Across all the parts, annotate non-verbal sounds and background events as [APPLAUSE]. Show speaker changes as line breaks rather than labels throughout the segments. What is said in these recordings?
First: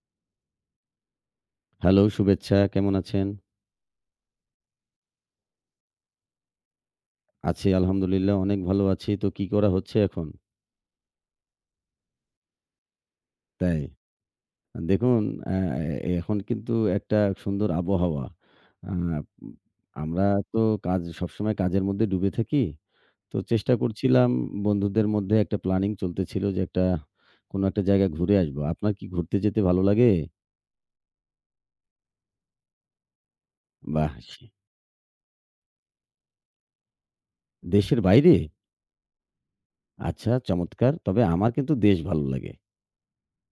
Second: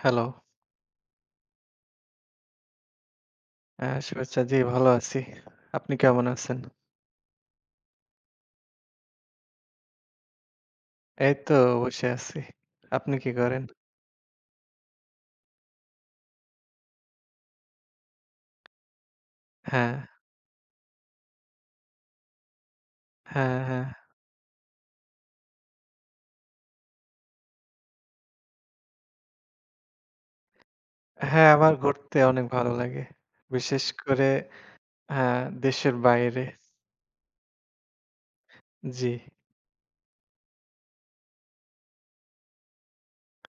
Hello.
Hello, শুভেচ্ছা। কেমন আছেন?
শুভেচ্ছা। জি, ভালো আছি। আপনি কেমন আছেন?
আছি আলহামদুলিল্লাহ অনেক ভালো আছি। তো কি করা হচ্ছে এখন?
এই তো বসে আছি। আপনি কি করেন?
তাই। দেখুন অ্যা এ এখন কিন্তু একটা সুন্দর আবহাওয়া। আ
হ্যাঁ,
আমরা তো সবসময় কাজের মধ্যে ডুবে থাকি। তো
হ্যাঁ,
চেষ্টা
হ্যাঁ।
করছিলাম বন্ধুদের মধ্যে একটা প্ল্যানিং চলতেছিল যে কোনো একটা জায়গায় ঘুরে আসবো। আপনার কি ঘুরতে যেতে ভালো লাগে?
হ্যাঁ, আমার ঘুরতে অনেক ভালো লাগে। বিশেষ
বাহ!
করে হ্যাঁ, দেশের বাইরে।
দেশের বাইরে?
জি।
আচ্ছা চমৎকার। তবে আমার কিন্তু দেশ ভালো লাগে।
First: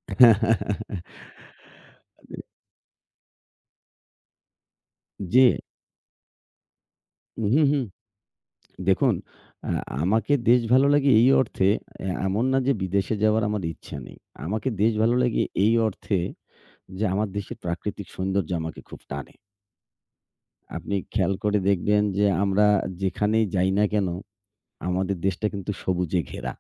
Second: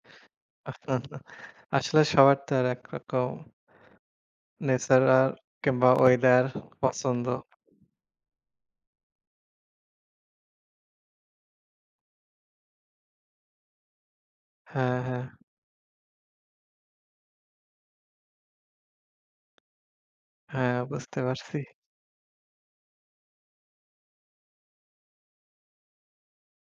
[LAUGHS]
[LAUGHS] আসলে সবার তো আর একরকম ন্যাচারাল
জি।
কিংবা ওয়েদার পছন্দ।
হুম, হুম। দেখুন, আ আমাকে দেশ ভালো লাগে এই অর্থে, এমন না যে বিদেশে যাওয়ার আমার ইচ্ছা নেই। আমাকে দেশ
হ্যাঁ,
ভালো
হ্যাঁ,
লাগে এই অর্থে যে আমার দেশের প্রাকৃতিক সৌন্দর্য আমাকে খুব টানে।
হ্যাঁ,
আপনি
বুঝতে
খেয়াল
পারছি।
করে দেখবেন যে আমরা যেখানেই যাই না কেন, আমাদের দেশটা কিন্তু সবুজে ঘেরা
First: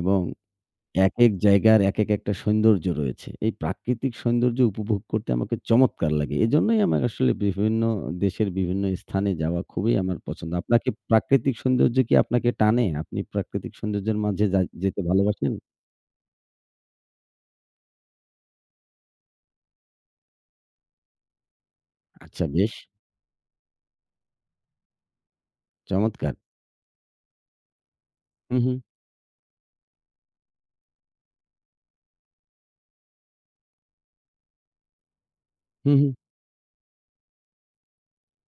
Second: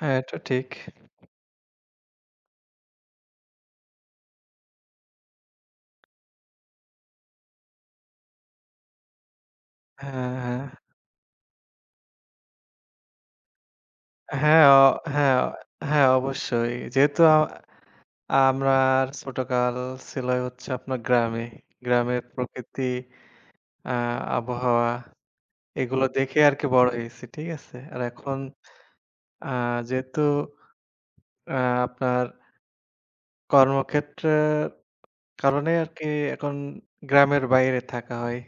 হ্যাঁ, এটা ঠিক।
একেক জায়গার একেক একটা সৌন্দর্য রয়েছে। এই প্রাকৃতিক সৌন্দর্য উপভোগ করতে আমাকে চমৎকার লাগে। এজন্যই আমার আসলে বিভিন্ন দেশের বিভিন্ন স্থানে যাওয়া খুবই আমার
হ্যাঁ,
পছন্দ।
হ্যাঁ।
আপনাকে প্রাকৃতিক সৌন্দর্য কি আপনাকে টানে? আপনি প্রাকৃতিক সৌন্দর্যের মাঝে যা
হ্যাঁ,
যেতে
হ্যাঁ,
ভালোবাসেন?
হ্যাঁ, অবশ্যই। যেহেতু আমার ছোটকাল ছিল হচ্ছে আপনার গ্রামে। গ্রামের
আচ্ছা, বেশ
প্রকৃতি, আ আবহাওয়া এগুলো
চমৎকার।
দেখে আরকি বড় হয়েছি। ঠিক আছে? আর এখন
হু, হু,
আ যেহেতু আ আপনার কর্মক্ষেত্রের কারণে
হু, হু।
আরকি এখন গ্রামের বাইরে থাকা হয়।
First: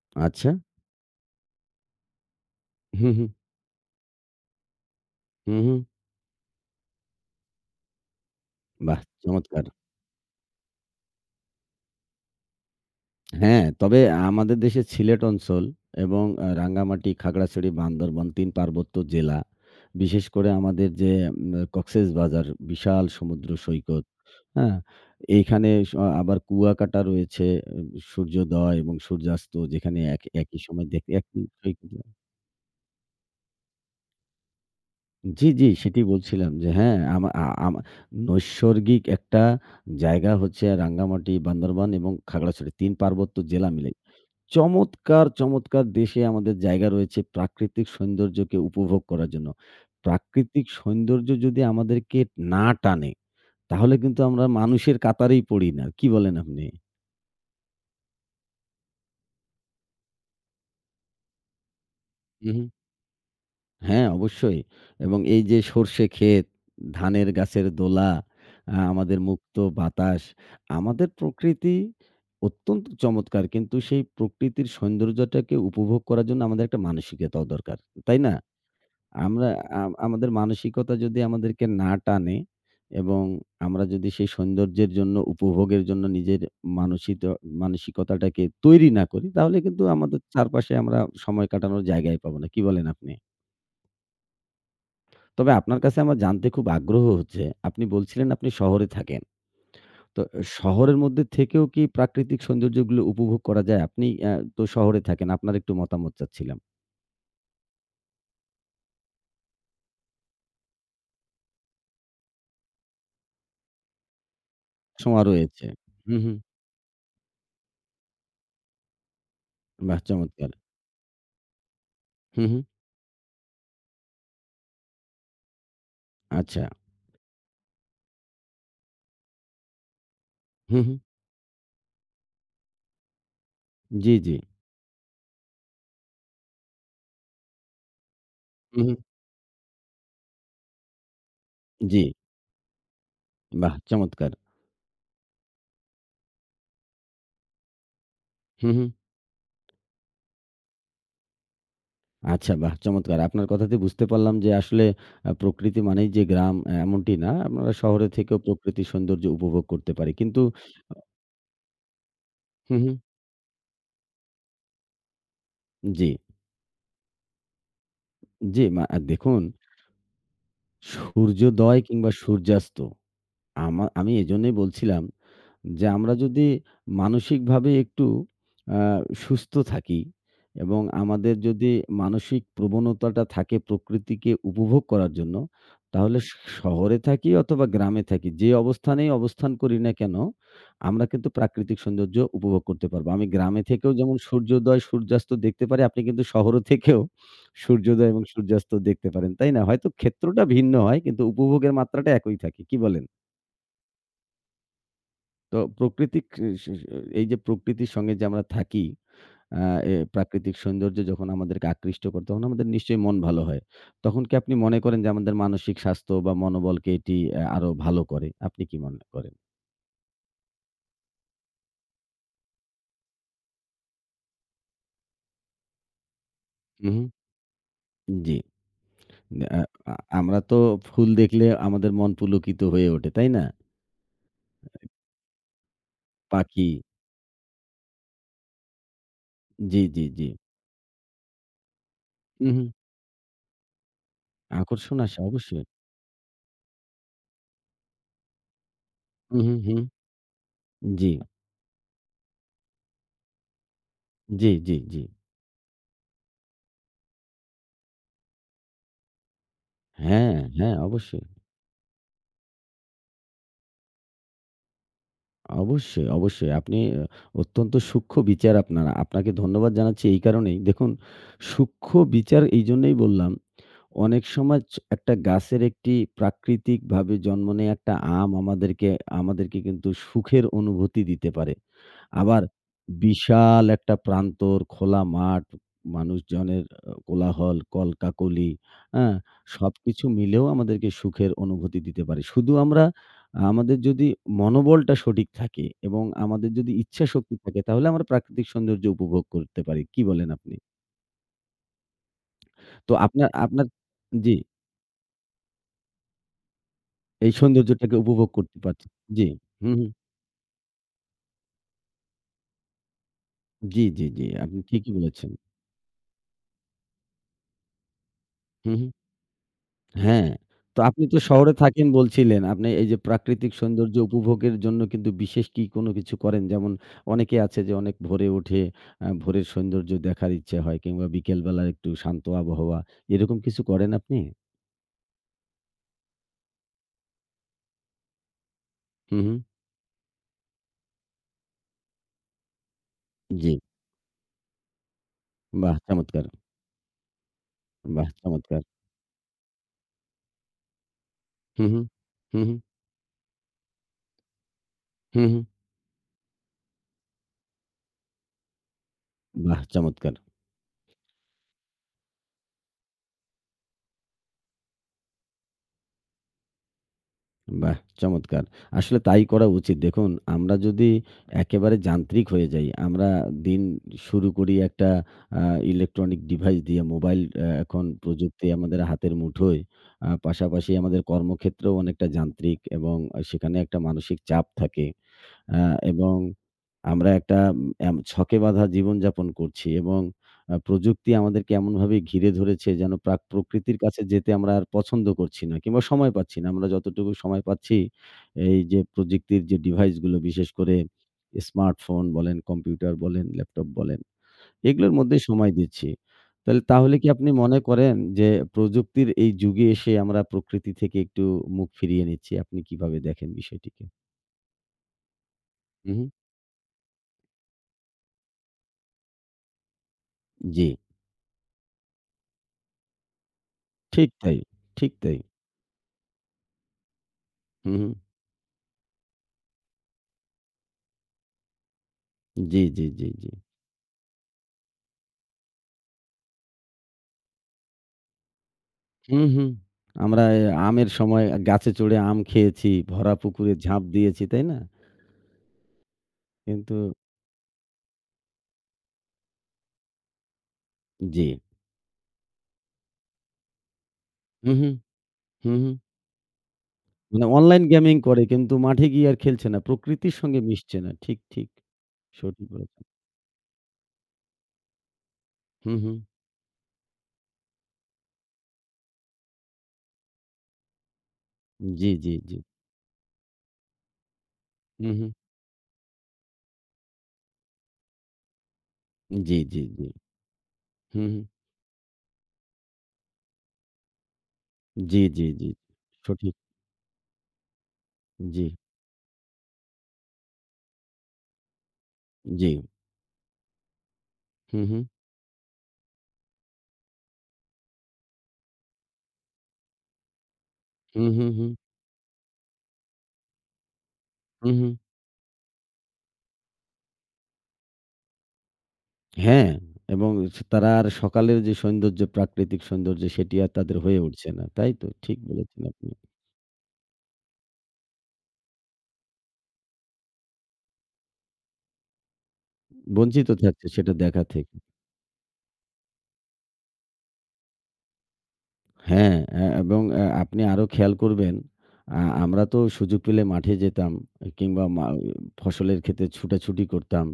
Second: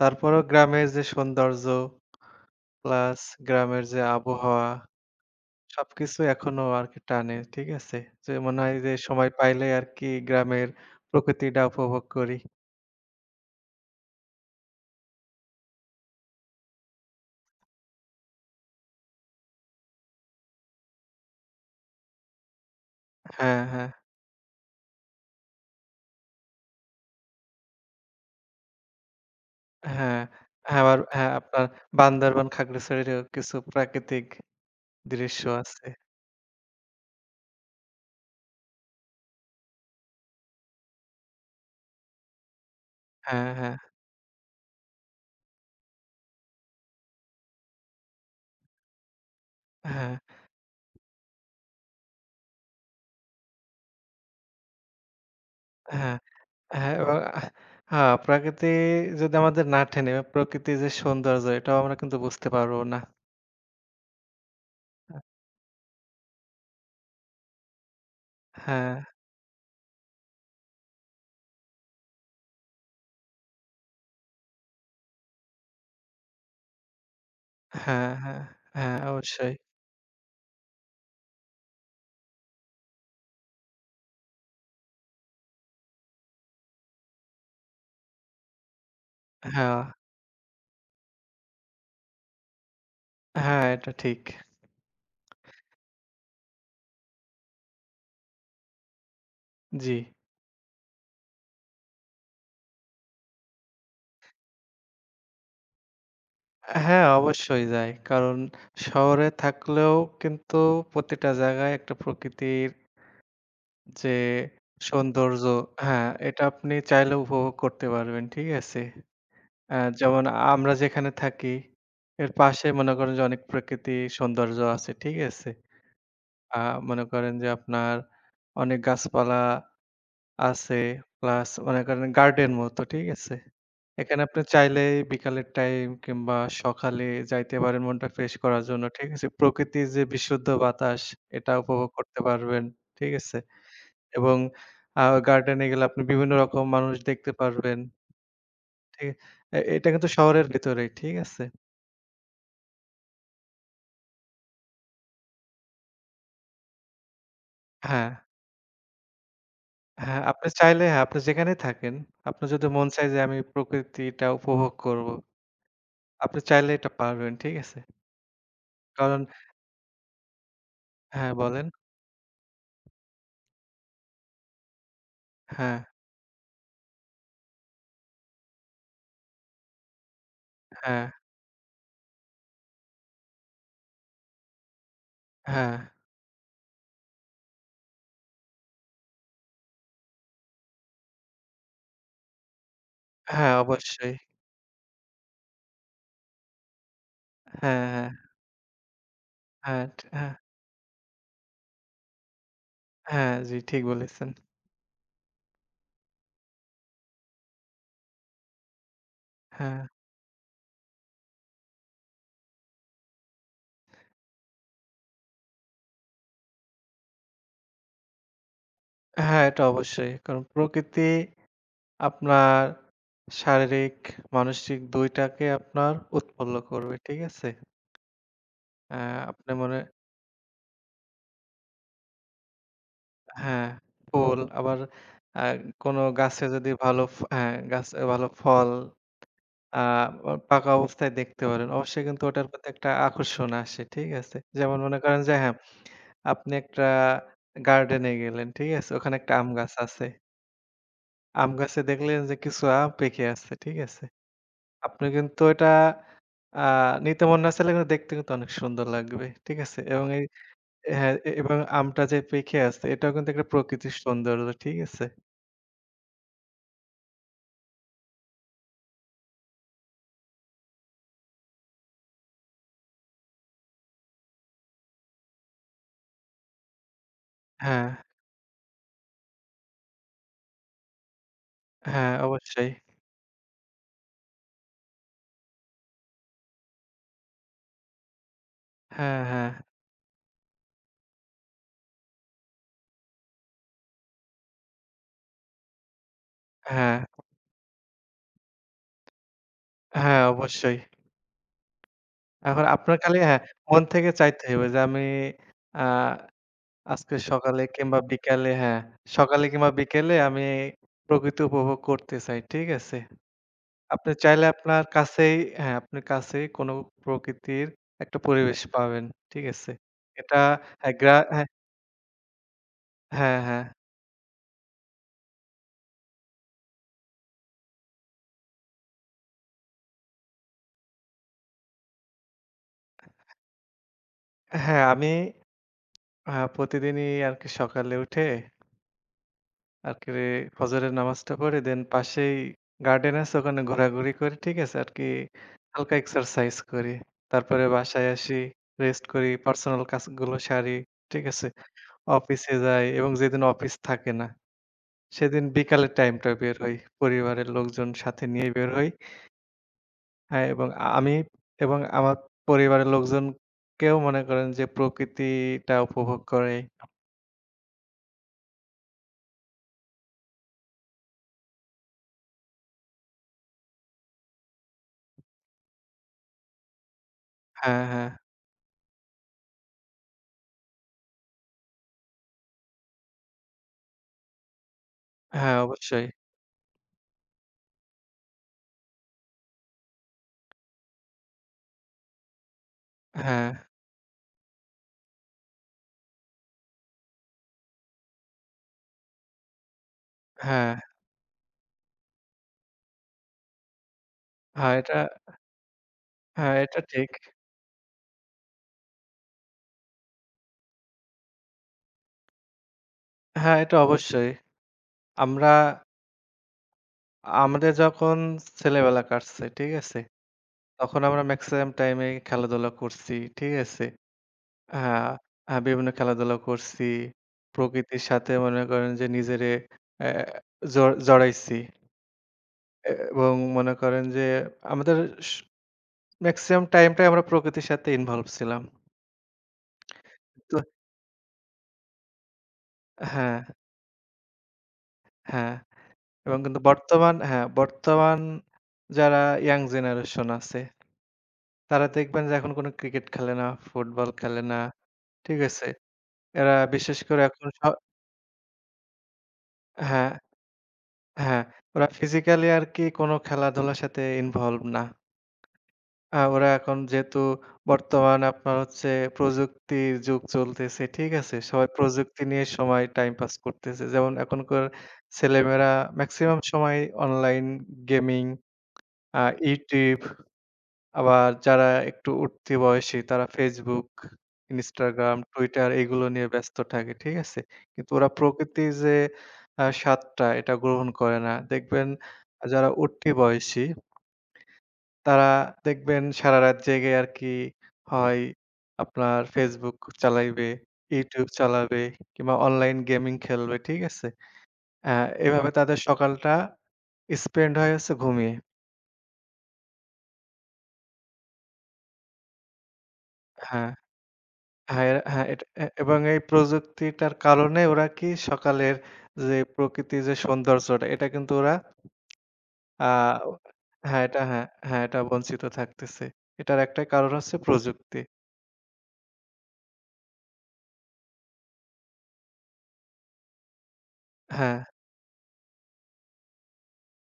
তারপরেও
আচ্ছা।
গ্রামের যে সৌন্দর্য
হু,
প্লাস
হু,
গ্রামের যে আবহাওয়া
হু, হু।
সবকিছু এখনো আরকি টানে। ঠিক আছে? যে মনে হয় যে
বাহ!
সময়
চমৎকার।
পাইলে আরকি গ্রামের প্রকৃতিটা উপভোগ করি।
হ্যাঁ, তবে আমাদের দেশের সিলেট অঞ্চল এবং রাঙ্গামাটি, খাগড়াছড়ি, বান্দরবন ৩ পার্বত্য জেলা। বিশেষ করে আমাদের যে কক্সেসবাজার বিশাল সমুদ্র
হ্যাঁ, হ্যাঁ।
সৈকত, হ্যাঁ? এইখানে আবার কুয়াকাটা রয়েছে, উম সূর্যোদয় এবং সূর্যাস্ত যেখানে
হ্যাঁ,
একই
হ্যাঁ,
সময়
আবার হ্যাঁ,
একই
আপনার
সৈকতে।
বান্দরবান, খাগড়াছড়িরও কিছু প্রাকৃতিক দৃশ্য
জি, জি,
আছে।
সেটি বলছিলাম যে হ্যাঁ, আমা নৈসর্গিক একটা জায়গা হচ্ছে রাঙ্গামাটি, বান্দরবান এবং খাগড়াছড়ি ৩ পার্বত্য
হ্যাঁ,
জেলা
হ্যাঁ,
মিলে। চমৎকার, চমৎকার দেশে আমাদের জায়গা রয়েছে প্রাকৃতিক সৌন্দর্যকে উপভোগ করার জন্য।
হ্যাঁ,
প্রাকৃতিক সৌন্দর্য যদি আমাদেরকে না টানে, তাহলে কিন্তু আমরা মানুষের কাতারেই পড়ি না। কি
হ্যাঁ,
বলেন আপনি?
হ্যাঁ, এবং হ্যাঁ, প্রকৃতি যদি আমাদের না টেনে, প্রকৃতির যে সৌন্দর্য এটাও আমরা কিন্তু বুঝতে
হু, হুম।
পারবো না।
হ্যাঁ, অবশ্যই। এবং এই যে সরষে ক্ষেত, ধানের গাছের দোলা,
হ্যাঁ,
আমাদের মুক্ত বাতাস, আমাদের প্রকৃতি অত্যন্ত চমৎকার। কিন্তু সেই প্রকৃতির সৌন্দর্যটাকে উপভোগ করার জন্য আমাদের একটা মানসিকতাও দরকার।
হ্যাঁ,
তাই না?
হ্যাঁ, হ্যাঁ,
আমরা,
অবশ্যই।
আমাদের মানসিকতা যদি আমাদেরকে না টানে এবং আমরা যদি সেই সৌন্দর্যের জন্য, উপভোগের জন্য নিজের মানসিত মানসিকতাটাকে তৈরি না করি, তাহলে
হ্যাঁ,
কিন্তু আমাদের চারপাশে আমরা সময় কাটানোর জায়গাই পাবো না। কি বলেন আপনি?
হ্যাঁ, এটা ঠিক।
তবে আপনার কাছে আমার জানতে খুব আগ্রহ হচ্ছে, আপনি বলছিলেন আপনি শহরে থাকেন।
জি।
তো শহরের মধ্যে থেকেও কি প্রাকৃতিক সৌন্দর্যগুলো উপভোগ করা যায়? আপনি তো শহরে থাকেন। আপনার একটু মতামত চাচ্ছিলাম।
হ্যাঁ, অবশ্যই যায়। কারণ শহরে থাকলেও কিন্তু প্রতিটা জায়গায় একটা প্রকৃতির যে
সময়
সৌন্দর্য
রয়েছে।
হ্যাঁ,
হু, হু।
এটা আপনি চাইলে উপভোগ করতে পারবেন। ঠিক আছে?
বাহ!
যেমন
চমৎকার।
আমরা যেখানে থাকি, এর
হু, হু।
পাশে মনে করেন যে অনেক প্রকৃতি সৌন্দর্য আছে। ঠিক আছে? আ
আচ্ছা।
মনে করেন যে আপনার অনেক গাছপালা আছে,
হু, হু।
প্লাস মনে করেন গার্ডেন মতো। ঠিক আছে?
জি,
এখানে
জি।
আপনি চাইলেই বিকালের টাইম কিংবা সকালে যাইতে পারেন মনটা ফ্রেশ করার
হু,
জন্য।
হু।
ঠিক আছে? প্রকৃতির যে বিশুদ্ধ বাতাস এটা উপভোগ
জি,
করতে পারবেন। ঠিক আছে?
বাহ! চমৎকার।
এবং আ গার্ডেনে গেলে আপনি বিভিন্ন রকম মানুষ দেখতে পারবেন।
হু, হু।
ঠিক এটা কিন্তু শহরের ভেতরেই, ঠিক আছে?
আচ্ছা, বাহ! চমৎকার। আপনার কথাতে বুঝতে পারলাম যে আসলে প্রকৃতি মানেই যে গ্রাম, এমনটি না। আপনারা শহরে
হ্যাঁ,
থেকেও প্রকৃতির সৌন্দর্য উপভোগ করতে পারি।
হ্যাঁ,
কিন্তু
আপনি চাইলে হ্যাঁ, আপনি যেখানেই থাকেন, আপনার যদি
হু,
মন
হু।
চায় যে আমি প্রকৃতিটা উপভোগ করব,
জি,
আপনি চাইলে এটা পারবেন, ঠিক আছে?
জি,
কারণ
দেখুন
হ্যাঁ, বলেন।
সূর্যোদয় কিংবা সূর্যাস্ত, আমি এজন্যই বলছিলাম
হ্যাঁ,
যে আমরা যদি মানসিকভাবে একটু আ সুস্থ থাকি এবং
হ্যাঁ,
আমাদের যদি মানসিক প্রবণতাটা থাকে প্রকৃতিকে উপভোগ করার জন্য,
হ্যাঁ,
তাহলে শহরে থাকি অথবা গ্রামে থাকি, যে অবস্থানেই অবস্থান করি না কেন, আমরা কিন্তু প্রাকৃতিক সৌন্দর্য উপভোগ করতে পারবো। আমি
হ্যাঁ,
গ্রামে থেকেও
অবশ্যই।
যেমন সূর্যোদয়, সূর্যাস্ত দেখতে পারি, আপনি কিন্তু শহর থেকেও
হ্যাঁ, হ্যাঁ,
সূর্যোদয় এবং সূর্যাস্ত দেখতে পারেন, তাই না?
হ্যাঁ,
হয়তো
হ্যাঁ,
ক্ষেত্রটা ভিন্ন হয়, কিন্তু উপভোগের মাত্রাটা একই থাকে। কি বলেন?
হ্যাঁ, জি ঠিক বলেছেন।
তো প্রকৃতিক স স এই যে প্রকৃতির সঙ্গে যে আমরা থাকি, আ
হ্যাঁ,
এ প্রাকৃতিক সৌন্দর্য যখন আমাদেরকে আকৃষ্ট করে তখন আমাদের নিশ্চয়ই মন ভালো হয়। তখন কি আপনি মনে করেন যে আমাদের মানসিক স্বাস্থ্য বা মনোবলকে এটি আরো ভালো করে? আপনি কি মনে করেন?
হ্যাঁ, এটা অবশ্যই। কারণ প্রকৃতি আপনার শারীরিক, মানসিক ২ টাকে আপনার উৎফুল্ল
হু,
করবে।
হু।
ঠিক আছে?
জি।
আ আপনি
আ
মনে
আ আমরা তো ফুল দেখলে আমাদের মন পুলকিত হয়ে ওঠে, তাই না?
হ্যাঁ, ফুল আবার আ কোনো গাছে
পাখি,
যদি ভালো হ্যাঁ, গাছে ভালো ফল আ
জি, জি, জি।
পাকা অবস্থায় দেখতে পারেন। অবশ্যই কিন্তু ওটার
হু, হু।
প্রতি একটা আকর্ষণ আসে। ঠিক আছে? যেমন মনে
আকর্ষণ
করেন
আসে
যে হ্যাঁ,
অবশ্যই।
আপনি একটা গার্ডেনে গেলেন। ঠিক আছে? ওখানে একটা
হু,
আম
হু,
গাছ
হু।
আছে।
জি,
আম গাছে দেখলেন যে কিছু আম পেকে আছে। ঠিক আছে?
জি, জি, জি।
আপনি কিন্তু এটা আ নিতে মন না চাইলে কিন্তু দেখতে কিন্তু অনেক সুন্দর লাগবে। ঠিক আছে? এবং এই
হ্যাঁ, হ্যাঁ,
হ্যাঁ,
অবশ্যই।
এবং আমটা যে পেকে আছে এটাও কিন্তু একটা প্রকৃতির সৌন্দর্য। ঠিক আছে?
অবশ্যই, অবশ্যই। আপনি, অত্যন্ত সূক্ষ্ম বিচার আপনার। আপনাকে ধন্যবাদ জানাচ্ছি এই কারণেই। দেখুন, সূক্ষ্ম বিচার এইজন্যই বললাম, অনেক সময় একটা গাছের একটি প্রাকৃতিকভাবে জন্ম নেয়া
হ্যাঁ,
একটা আম আমাদেরকে, কিন্তু সুখের অনুভূতি দিতে পারে।
হ্যাঁ
আবার
অবশ্যই।
বিশাল একটা প্রান্তর, খোলা মাঠ, মানুষজনের কোলাহল, কলকাকলি, হ্যাঁ?
হ্যাঁ, হ্যাঁ,
সবকিছু মিলেও আমাদেরকে সুখের অনুভূতি দিতে পারে। শুধু আমরা, আমাদের যদি মনোবলটা সঠিক থাকে এবং আমাদের যদি
হ্যাঁ,
ইচ্ছাশক্তি থাকে তাহলে আমরা প্রাকৃতিক সৌন্দর্য উপভোগ করতে পারি। কি
হ্যাঁ
বলেন আপনি?
অবশ্যই। এখন
তো
আপনার খালি
আপনার,
হ্যাঁ, মন থেকে
জি।
চাইতে হবে যে আমি আ আজকে
এই
সকালে
সৌন্দর্যটাকে
কিংবা
উপভোগ
বিকালে
করতে
হ্যাঁ,
পারছি। জি।
সকালে কিংবা
হু, হু।
বিকেলে আমি প্রকৃতি উপভোগ করতে চাই। ঠিক আছে?
জি, জি,
আপনি
জি।
চাইলে
আপনি
আপনার
ঠিকই বলেছেন।
কাছেই হ্যাঁ, আপনার কাছেই কোনো প্রকৃতির একটা পরিবেশ
হু, হু।
পাবেন। ঠিক আছে?
হ্যাঁ।
এটা
তো
হ্যাঁ,
আপনি তো
হ্যাঁ,
শহরে থাকেন বলছিলেন। আপনি এই যে
হ্যাঁ,
প্রাকৃতিক
হ্যাঁ।
সৌন্দর্য উপভোগের জন্য কিন্তু বিশেষ কি কোনো কিছু করেন? যেমন অনেকে আছে যে অনেক ভোরে উঠে ভোরের সৌন্দর্য দেখার ইচ্ছে হয় কিংবা বিকেলবেলার একটু শান্ত আবহাওয়া। এরকম কিছু করেন আপনি?
হ্যাঁ, আমি প্রতিদিনই আরকি সকালে উঠে
হু, হু।
আরকি ফজরের নামাজটা পড়ে দেন পাশেই গার্ডেন আছে
জি।
ওখানে ঘোরাঘুরি করি। ঠিক আছে? আরকি
বাহ!
হালকা
চমৎকার!
এক্সারসাইজ করি। তারপরে বাসায়
বাহ!
আসি,
চমৎকার!
রেস্ট করি, পার্সোনাল কাজগুলো সারি। ঠিক আছে?
হু, হু। হু, হু।
অফিসে যাই এবং যেদিন অফিস থাকে না
হু, হু।
সেদিন বিকালের টাইমটা বের হই। পরিবারের লোকজন সাথে নিয়ে বের হই।
বাহ! চমৎকার!
হ্যাঁ, এবং আমি এবং আমার পরিবারের লোকজনকেও মনে করেন যে প্রকৃতিটা উপভোগ করে।
বাহ! চমৎকার। আসলে তাই করা উচিত। দেখুন, আমরা যদি একেবারে যান্ত্রিক হয়ে যাই, আমরা দিন শুরু করি একটা আ ইলেকট্রনিক ডিভাইস দিয়ে, মোবাইল,
হ্যাঁ,
এখন
হ্যাঁ।
প্রযুক্তি আমাদের হাতের মুঠোয়। পাশাপাশি আমাদের কর্মক্ষেত্রেও অনেকটা যান্ত্রিক এবং সেখানে একটা মানসিক চাপ থাকে।
হ্যাঁ,
আ
অবশ্যই।
এবং আমরা একটা উম এম ছকে বাঁধা জীবনযাপন করছি এবং প্রযুক্তি আমাদেরকে এমনভাবে ঘিরে ধরেছে যেন
হ্যাঁ,
প্রকৃতির কাছে যেতে আমরা আর পছন্দ করছি না কিংবা সময় পাচ্ছি না। আমরা যতটুকু সময় পাচ্ছি, এই যে প্রযুক্তির যে ডিভাইসগুলো বিশেষ
হ্যাঁ,
করে স্মার্টফোন বলেন, কম্পিউটার বলেন, ল্যাপটপ বলেন,
হ্যাঁ,
এগুলোর
এটা
মধ্যেই সময় দিচ্ছি।
হ্যাঁ,
তাহলে
এটা
তাহলে কি
ঠিক।
আপনি মনে করেন যে প্রযুক্তির এই যুগে এসে আমরা প্রকৃতি থেকে একটু মুখ ফিরিয়ে নিচ্ছি? আপনি কিভাবে দেখেন
হ্যাঁ, এটা
বিষয়টিকে?
অবশ্যই। আমরা
উহু,
আমাদের যখন ছেলেবেলা কাটছে, ঠিক আছে?
জি।
তখন আমরা মেক্সিমাম টাইমে খেলাধুলা করছি, ঠিক আছে?
ঠিক তাই, ঠিক
হ্যাঁ,
তাই।
বিভিন্ন খেলাধুলা করছি।
হুম, হুম।
প্রকৃতির সাথে মনে করেন যে নিজেরে অ্যা জ জড়াইছি।
জি, জি, জি, জি।
এবং মনে করেন যে আমাদের স মেক্সিমাম টাইমটাই আমরা প্রকৃতির সাথে ইনভলভ ছিলাম।
হুম, হুম। আমরা,
তো
আমের সময় গাছে চড়ে আম খেয়েছি, ভরা
হ্যাঁ,
পুকুরে ঝাঁপ দিয়েছি, তাই না?
হ্যাঁ এবং কিন্তু
কিন্তু
বর্তমান হ্যাঁ, বর্তমান যারা ইয়াং জেনারেশন আছে,
জি।
তারা দেখবেন যে এখন কোনো ক্রিকেট খেলে না, ফুটবল খেলে না।
হুম, হুম,
ঠিক
হুম,
আছে?
হুম।
এরা বিশেষ করে
মানে
এখন
অনলাইন গেমিং করে কিন্তু মাঠে গিয়ে আর খেলছে না।
হ্যাঁ,
প্রকৃতির সঙ্গে মিশছে না। ঠিক,
হ্যাঁ।
ঠিক।
ওরা ফিজিক্যালি
সঠিক
আরকি
বলেছেন।
কোনো খেলাধুলার সাথে ইনভলভ না।
হুম, হুম।
ওরা এখন যেহেতু বর্তমান আপনার হচ্ছে প্রযুক্তির যুগ চলতেছে, ঠিক আছে? সবাই
জি, জি,
প্রযুক্তি
জি।
নিয়ে সময় টাইম পাস করতেছে। যেমন এখনকার
হুম, হুম।
ছেলেমেয়েরা মেক্সিমাম সময় অনলাইন গেমিং, আ
জি, জি, জি।
YouTube
হুম, হুম।
আবার যারা একটু উঠতি বয়সী তারা Facebook,
জি,
Instagram,
জি, জি।
Twitter এগুলো নিয়ে
সঠিক।
ব্যস্ত থাকে, ঠিক আছে? কিন্তু ওরা
জি,
প্রকৃতির যে স্বাদটা এটা গ্রহণ করে না। দেখবেন
জি।
যারা উঠতি বয়সী
হুম, হুম।
তারা দেখবেন সারারাত জেগে আরকি হয় আপনার Facebook চালাইবে,
হুম,
YouTube
হুম, হুম।
চালাবে কিংবা অনলাইন গেমিং খেলবে, ঠিক আছে?
হুম, হুম।
আ এভাবে তাদের সকালটা স্পেন্ড হয় হচ্ছে ঘুমিয়ে।
হ্যাঁ, এবং তারা আর সকালের যে সৌন্দর্য, প্রাকৃতিক সৌন্দর্য সেটি আর
হ্যাঁ,
তাদের হয়ে উঠছে না। তাই
হ্যাঁ,
তো?
এরা
ঠিক
হ্যাঁ, এটা
বলেছেন আপনি।
এবং এই প্রযুক্তিটার কারণে ওরা কি সকালের যে প্রকৃতির যে সৌন্দর্যটা এটা কিন্তু ওরা আ
বঞ্চিত থাকছে সেটা
হ্যাঁ, এটা
দেখা
হ্যাঁ,
থেকে।
হ্যাঁ, এটা বঞ্চিত থাকতেছে। এটার একটা কারণ হচ্ছে প্রযুক্তি।
হ্যাঁ, এবং আপনি আরো খেয়াল করবেন, আমরা তো সুযোগ পেলে মাঠে যেতাম
হ্যাঁ,
কিংবা ফসলের ক্ষেতে ছুটাছুটি করতাম।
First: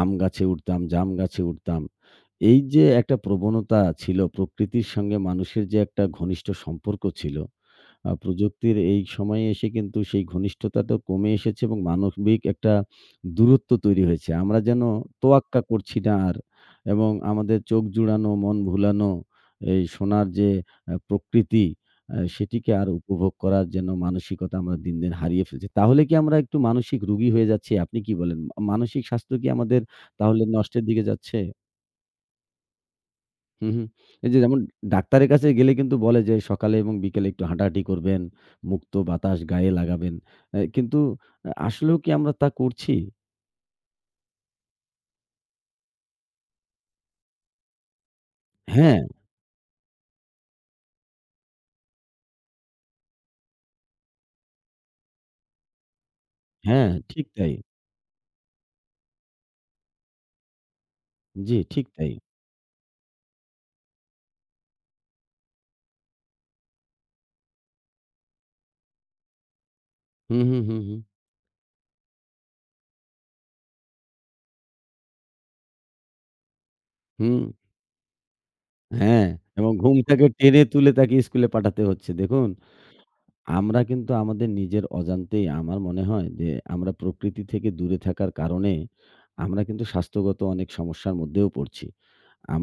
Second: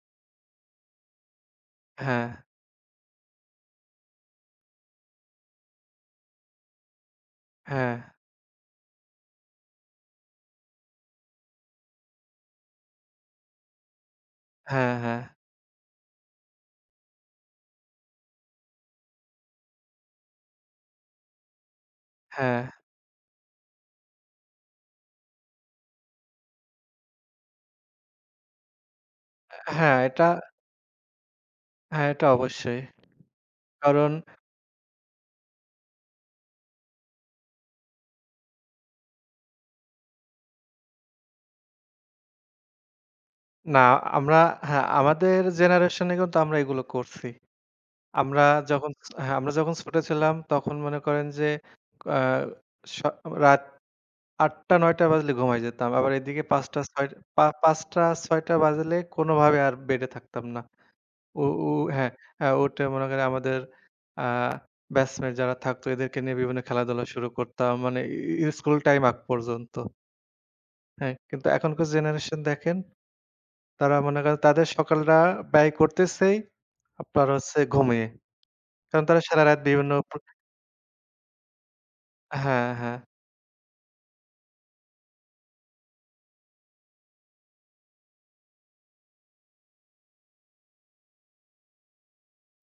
আম গাছে উঠতাম, জাম গাছে উঠতাম।
হ্যাঁ,
এই যে একটা প্রবণতা ছিল, প্রকৃতির সঙ্গে মানুষের যে একটা ঘনিষ্ঠ সম্পর্ক ছিল,
হ্যাঁ,
প্রযুক্তির এই সময়ে এসে কিন্তু সেই ঘনিষ্ঠতাটাও কমে এসেছে এবং মানবিক একটা দূরত্ব তৈরি হয়েছে। আমরা যেন
হ্যাঁ, হ্যাঁ,
তোয়াক্কা করছি না আর এবং আমাদের চোখ জুড়ানো, মন ভুলানো এই সোনার যে প্রকৃতি,
হ্যাঁ।
সেটিকে আর উপভোগ করার যেন মানসিকতা আমরা দিন, দিন হারিয়ে ফেলছি। তাহলে কি আমরা একটু মানসিক রোগী হয়ে যাচ্ছি? আপনি কি বলেন? মানসিক স্বাস্থ্য কি আমাদের
হ্যাঁ, এটা
তাহলে নষ্টের দিকে যাচ্ছে?
হ্যাঁ, এটা অবশ্যই।
হুম, হুম।
কারণ
এই যে যেমন ডাক্তারের কাছে গেলে কিন্তু বলে যে সকালে এবং বিকেলে একটু হাঁটাহাঁটি করবেন, মুক্ত বাতাস গায়ে লাগাবেন। কিন্তু আসলেও কি আমরা তা করছি?
না আমরা হ্যাঁ, আমাদের জেনারেশনে কিন্তু আমরা এগুলো করছি। আমরা যখন
হ্যাঁ,
হ্যাঁ, আমরা যখন ছোট ছিলাম তখন মনে করেন যে আ স রাত ৮:০০-৯:০০ বাজলে ঘুমায় যেতাম। আবার এদিকে
হ্যাঁ,
৫:০০-৬:০০
ঠিক তাই।
৫:০০-৬:০০ বাজলে কোনোভাবে আর বেডে থাকতাম না। উ
জি,
উ
ঠিক
হ্যাঁ,
তাই।
হ্যাঁ, উঠে মনে করেন আমাদের আ ব্যাচমেট যারা থাকতো এদেরকে নিয়ে বিভিন্ন খেলাধুলা শুরু করতাম। মানে স্কুল টাইম আগ পর্যন্ত।
হুম, হুম, হুম, হুম,
হ্যাঁ, কিন্তু এখনকার জেনারেশন দেখেন তারা মনে করেন তাদের সকালটা ব্যয় করতেছেই আপনার
হুম।
হচ্ছে ঘুমিয়ে। কারণ তারা
হ্যাঁ,
সারারাত
এবং
বিভিন্ন
ঘুম থেকে টেনে তুলে তাকে স্কুলে পাঠাতে হচ্ছে দেখুন।
হ্যাঁ, হ্যাঁ।
আমরা কিন্তু আমাদের নিজের অজান্তেই আমার মনে হয় যে আমরা প্রকৃতি থেকে দূরে থাকার কারণে আমরা কিন্তু স্বাস্থ্যগত অনেক সমস্যার মধ্যেও পড়ছি।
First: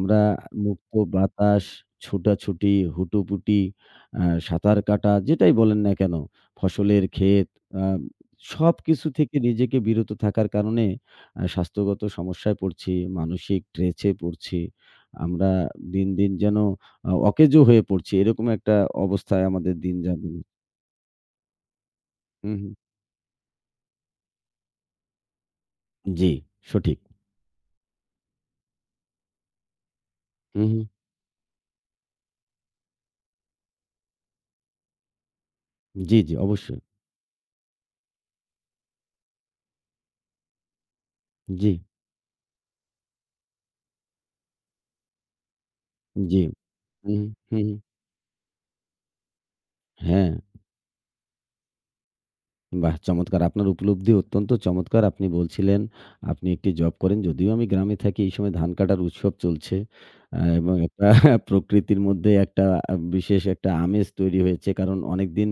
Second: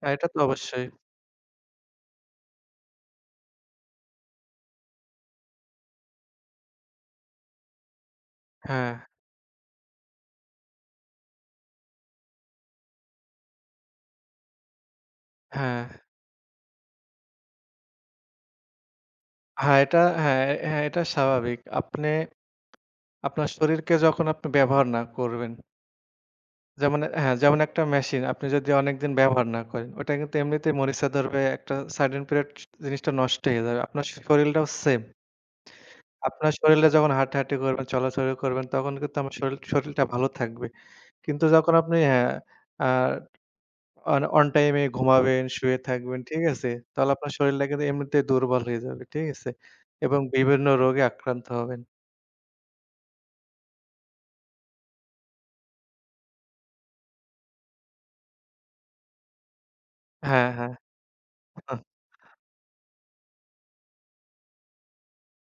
হ্যাঁ, এটা তো অবশ্যই।
মুক্ত বাতাস, ছোটাছুটি, হুটোপুটি, আ সাঁতার কাটা যেটাই বলেন না কেন, ফসলের ক্ষেত, আ
হ্যাঁ,
সবকিছু থেকে নিজেকে বিরত থাকার কারণে স্বাস্থ্যগত সমস্যায় পড়ছি, মানসিক ট্রেসে পড়ছি। আমরা
হ্যাঁ।
দিন, দিন যেন অকেজো হয়ে পড়ছি। এরকম একটা অবস্থায় আমাদের
হ্যাঁ,
দিন
এটা
যাবে।
হ্যাঁ, হ্যাঁ, এটা স্বাভাবিক। আপনি
হু, হু।
আপনার শরীরকে যখন আপনি ব্যবহার না করবেন,
জি, সঠিক।
যেমন হ্যাঁ, যেমন একটা মেশিন আপনি যদি অনেকদিন ব্যবহার না করেন, ওটা কিন্তু
হু,
এমনিতেই
হু।
মরিচা ধরবে একটা সার্টেন পিরিয়ড জিনিসটা নষ্ট হয়ে যাবে। আপনার শরীরটাও সেম।
জি, জি,
আপনার
অবশ্যই।
শরীরে যখন হাঁটাহাঁটি করবেন, চলাচল করবেন তখন কিন্তু আমার শরীরটা ভালো থাকবে। কিন্তু
জি,
যখন আপনি হ্যাঁ, আ অন অন টাইম এ ঘুমাবেন, শুয়ে থাকবেন,
জি।
ঠিক আছে? তাহলে
হু, হু,
আপনার
হু,
শরীরটা
হু।
কিন্তু এমনিতেই দুর্বল হয়ে যাবে, ঠিক আছে? এবং
হ্যাঁ,
বিভিন্ন রোগে আক্রান্ত হবেন।
বাহ! চমৎকার। আপনার উপলব্ধি অত্যন্ত চমৎকার। আপনি বলছিলেন আপনি একটি জব করেন। যদিও আমি গ্রামে থাকি, এই সময় ধান কাটার উৎসব চলছে।
হ্যাঁ, হ্যাঁ,
এবং একটা [LAUGHS]
হ্যাঁ,
প্রকৃতির মধ্যে একটা বিশেষ একটা আমেজ তৈরি হয়েছে। কারণ অনেকদিন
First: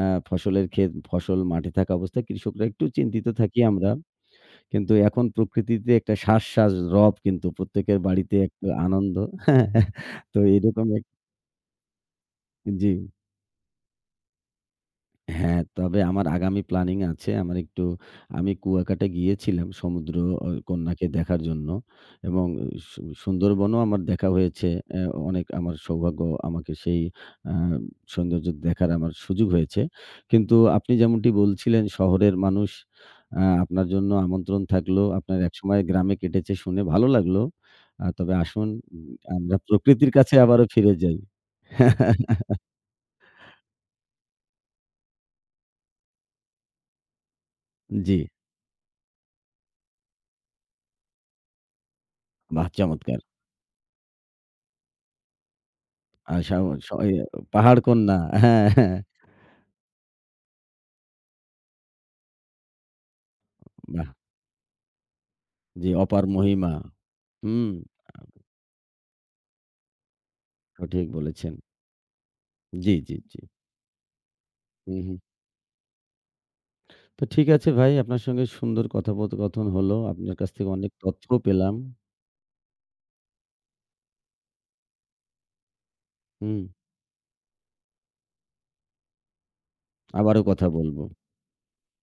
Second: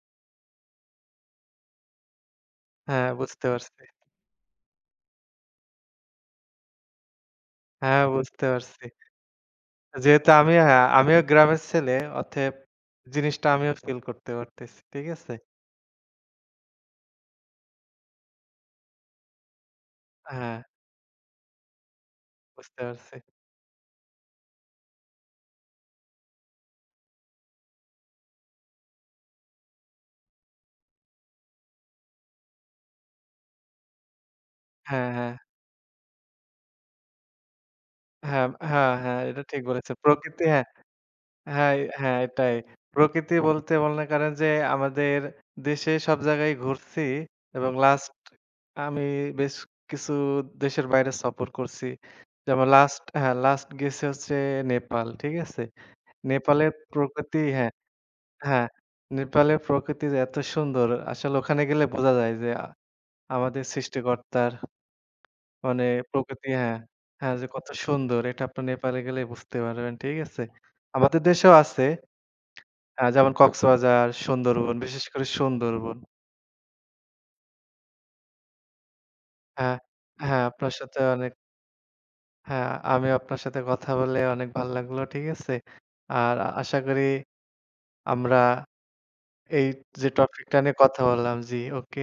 আ ফসলের ক্ষেত, ফসল মাঠে থাকা অবস্থায় কৃষকরা একটু
হ্যাঁ,
চিন্তিত
বুঝতে
থাকি
পারছি।
আমরা। কিন্তু এখন প্রকৃতিতে একটা শ্বাস, শ্বাস রব, কিন্তু প্রত্যেকের
হ্যাঁ,
বাড়িতে
বুঝতে
একটা
পারছি।
আনন্দ। [LAUGHS]
যেহেতু
তো
আমি হ্যাঁ,
এরকম
আমিও গ্রামের ছেলে, অতএব
জি।
জিনিসটা আমিও ফিল করতে পারতেছি, ঠিক আছে?
হ্যাঁ, তবে আমার আগামী প্ল্যানিং আছে। আমার একটু আমি কুয়াকাটা গিয়েছিলাম সমুদ্র
হ্যাঁ,
কন্যাকে দেখার জন্য এবং
বুঝতে পারছি।
সুন্দরবনও আমার দেখা হয়েছে। অনেক আমার সৌভাগ্য আমাকে সেই আ সৌন্দর্য দেখার আমার সুযোগ হয়েছে। কিন্তু আপনি যেমনটি বলছিলেন শহরের মানুষ, আপনার জন্য আমন্ত্রণ থাকলো।
হ্যাঁ, হ্যাঁ,
আপনার একসময় গ্রামে কেটেছে শুনে ভালো লাগলো। তবে
হ্যাঁ,
আসুন,
হ্যাঁ,
উম,
হ্যাঁ, এটা
আমরা
ঠিক বলেছেন।
প্রকৃতির কাছে
প্রকৃতি হ্যাঁ।
আবারও ফিরে যাই।
হ্যাঁ, হ্যাঁ,
[LAUGHS]
এটাই। প্রকৃতি বলতে মনে করেন যে আমাদের দেশে সব জায়গায় ঘুরছি এবং লাস্ট
জি,
আমি বেশ কিছু দেশের বাইরে সফর করছি। যেমন
বাহ!
লাস্ট
চমৎকার।
হ্যাঁ, লাস্ট গেছি হচ্ছে নেপাল। ঠিক আছে?
আ সাও
নেপালের
স ইয়ে
প্রকৃতি হ্যাঁ,
পাহাড়কন্যা। হ্যাঁ,
হ্যাঁ,
হ্যাঁ।
নেপালের প্রকৃতি যে এত সুন্দর আসলে ওখানে গেলে বোঝা যায় যে আমাদের
বাহ!
সৃষ্টিকর্তার মানে
জি, অপার
প্রকৃতি
মহিমা।
হ্যাঁ, হ্যাঁ, যে কত
হুম,
সুন্দর এটা আপনি নেপালে গেলে বুঝতে পারবেন। ঠিক আছে?
সঠিক
আমাদের দেশেও
বলেছেন।
আছে।
জি,
হ্যাঁ,
জি,
যেমন
জি।
কক্সবাজার, সুন্দরবন,
হুম,
বিশেষ
হুম।
করে সুন্দরবন।
তো ঠিক আছে ভাই, আপনার সঙ্গে সুন্দর কথোপকথন
হ্যাঁ,
হলো। আপনার
হ্যাঁ,
কাছ থেকে
আপনার
অনেক
সাথে
তথ্য
অনেক
পেলাম।
হ্যাঁ, আমিও আপনার সাথে কথা বলে অনেক ভাল লাগলো। ঠিক আছে? আর
হুম,
আশা করি আমরা এই যে
আবারও
টপিকটা
কথা
নিয়ে
বলব।
কথা বললাম জি, ওকে।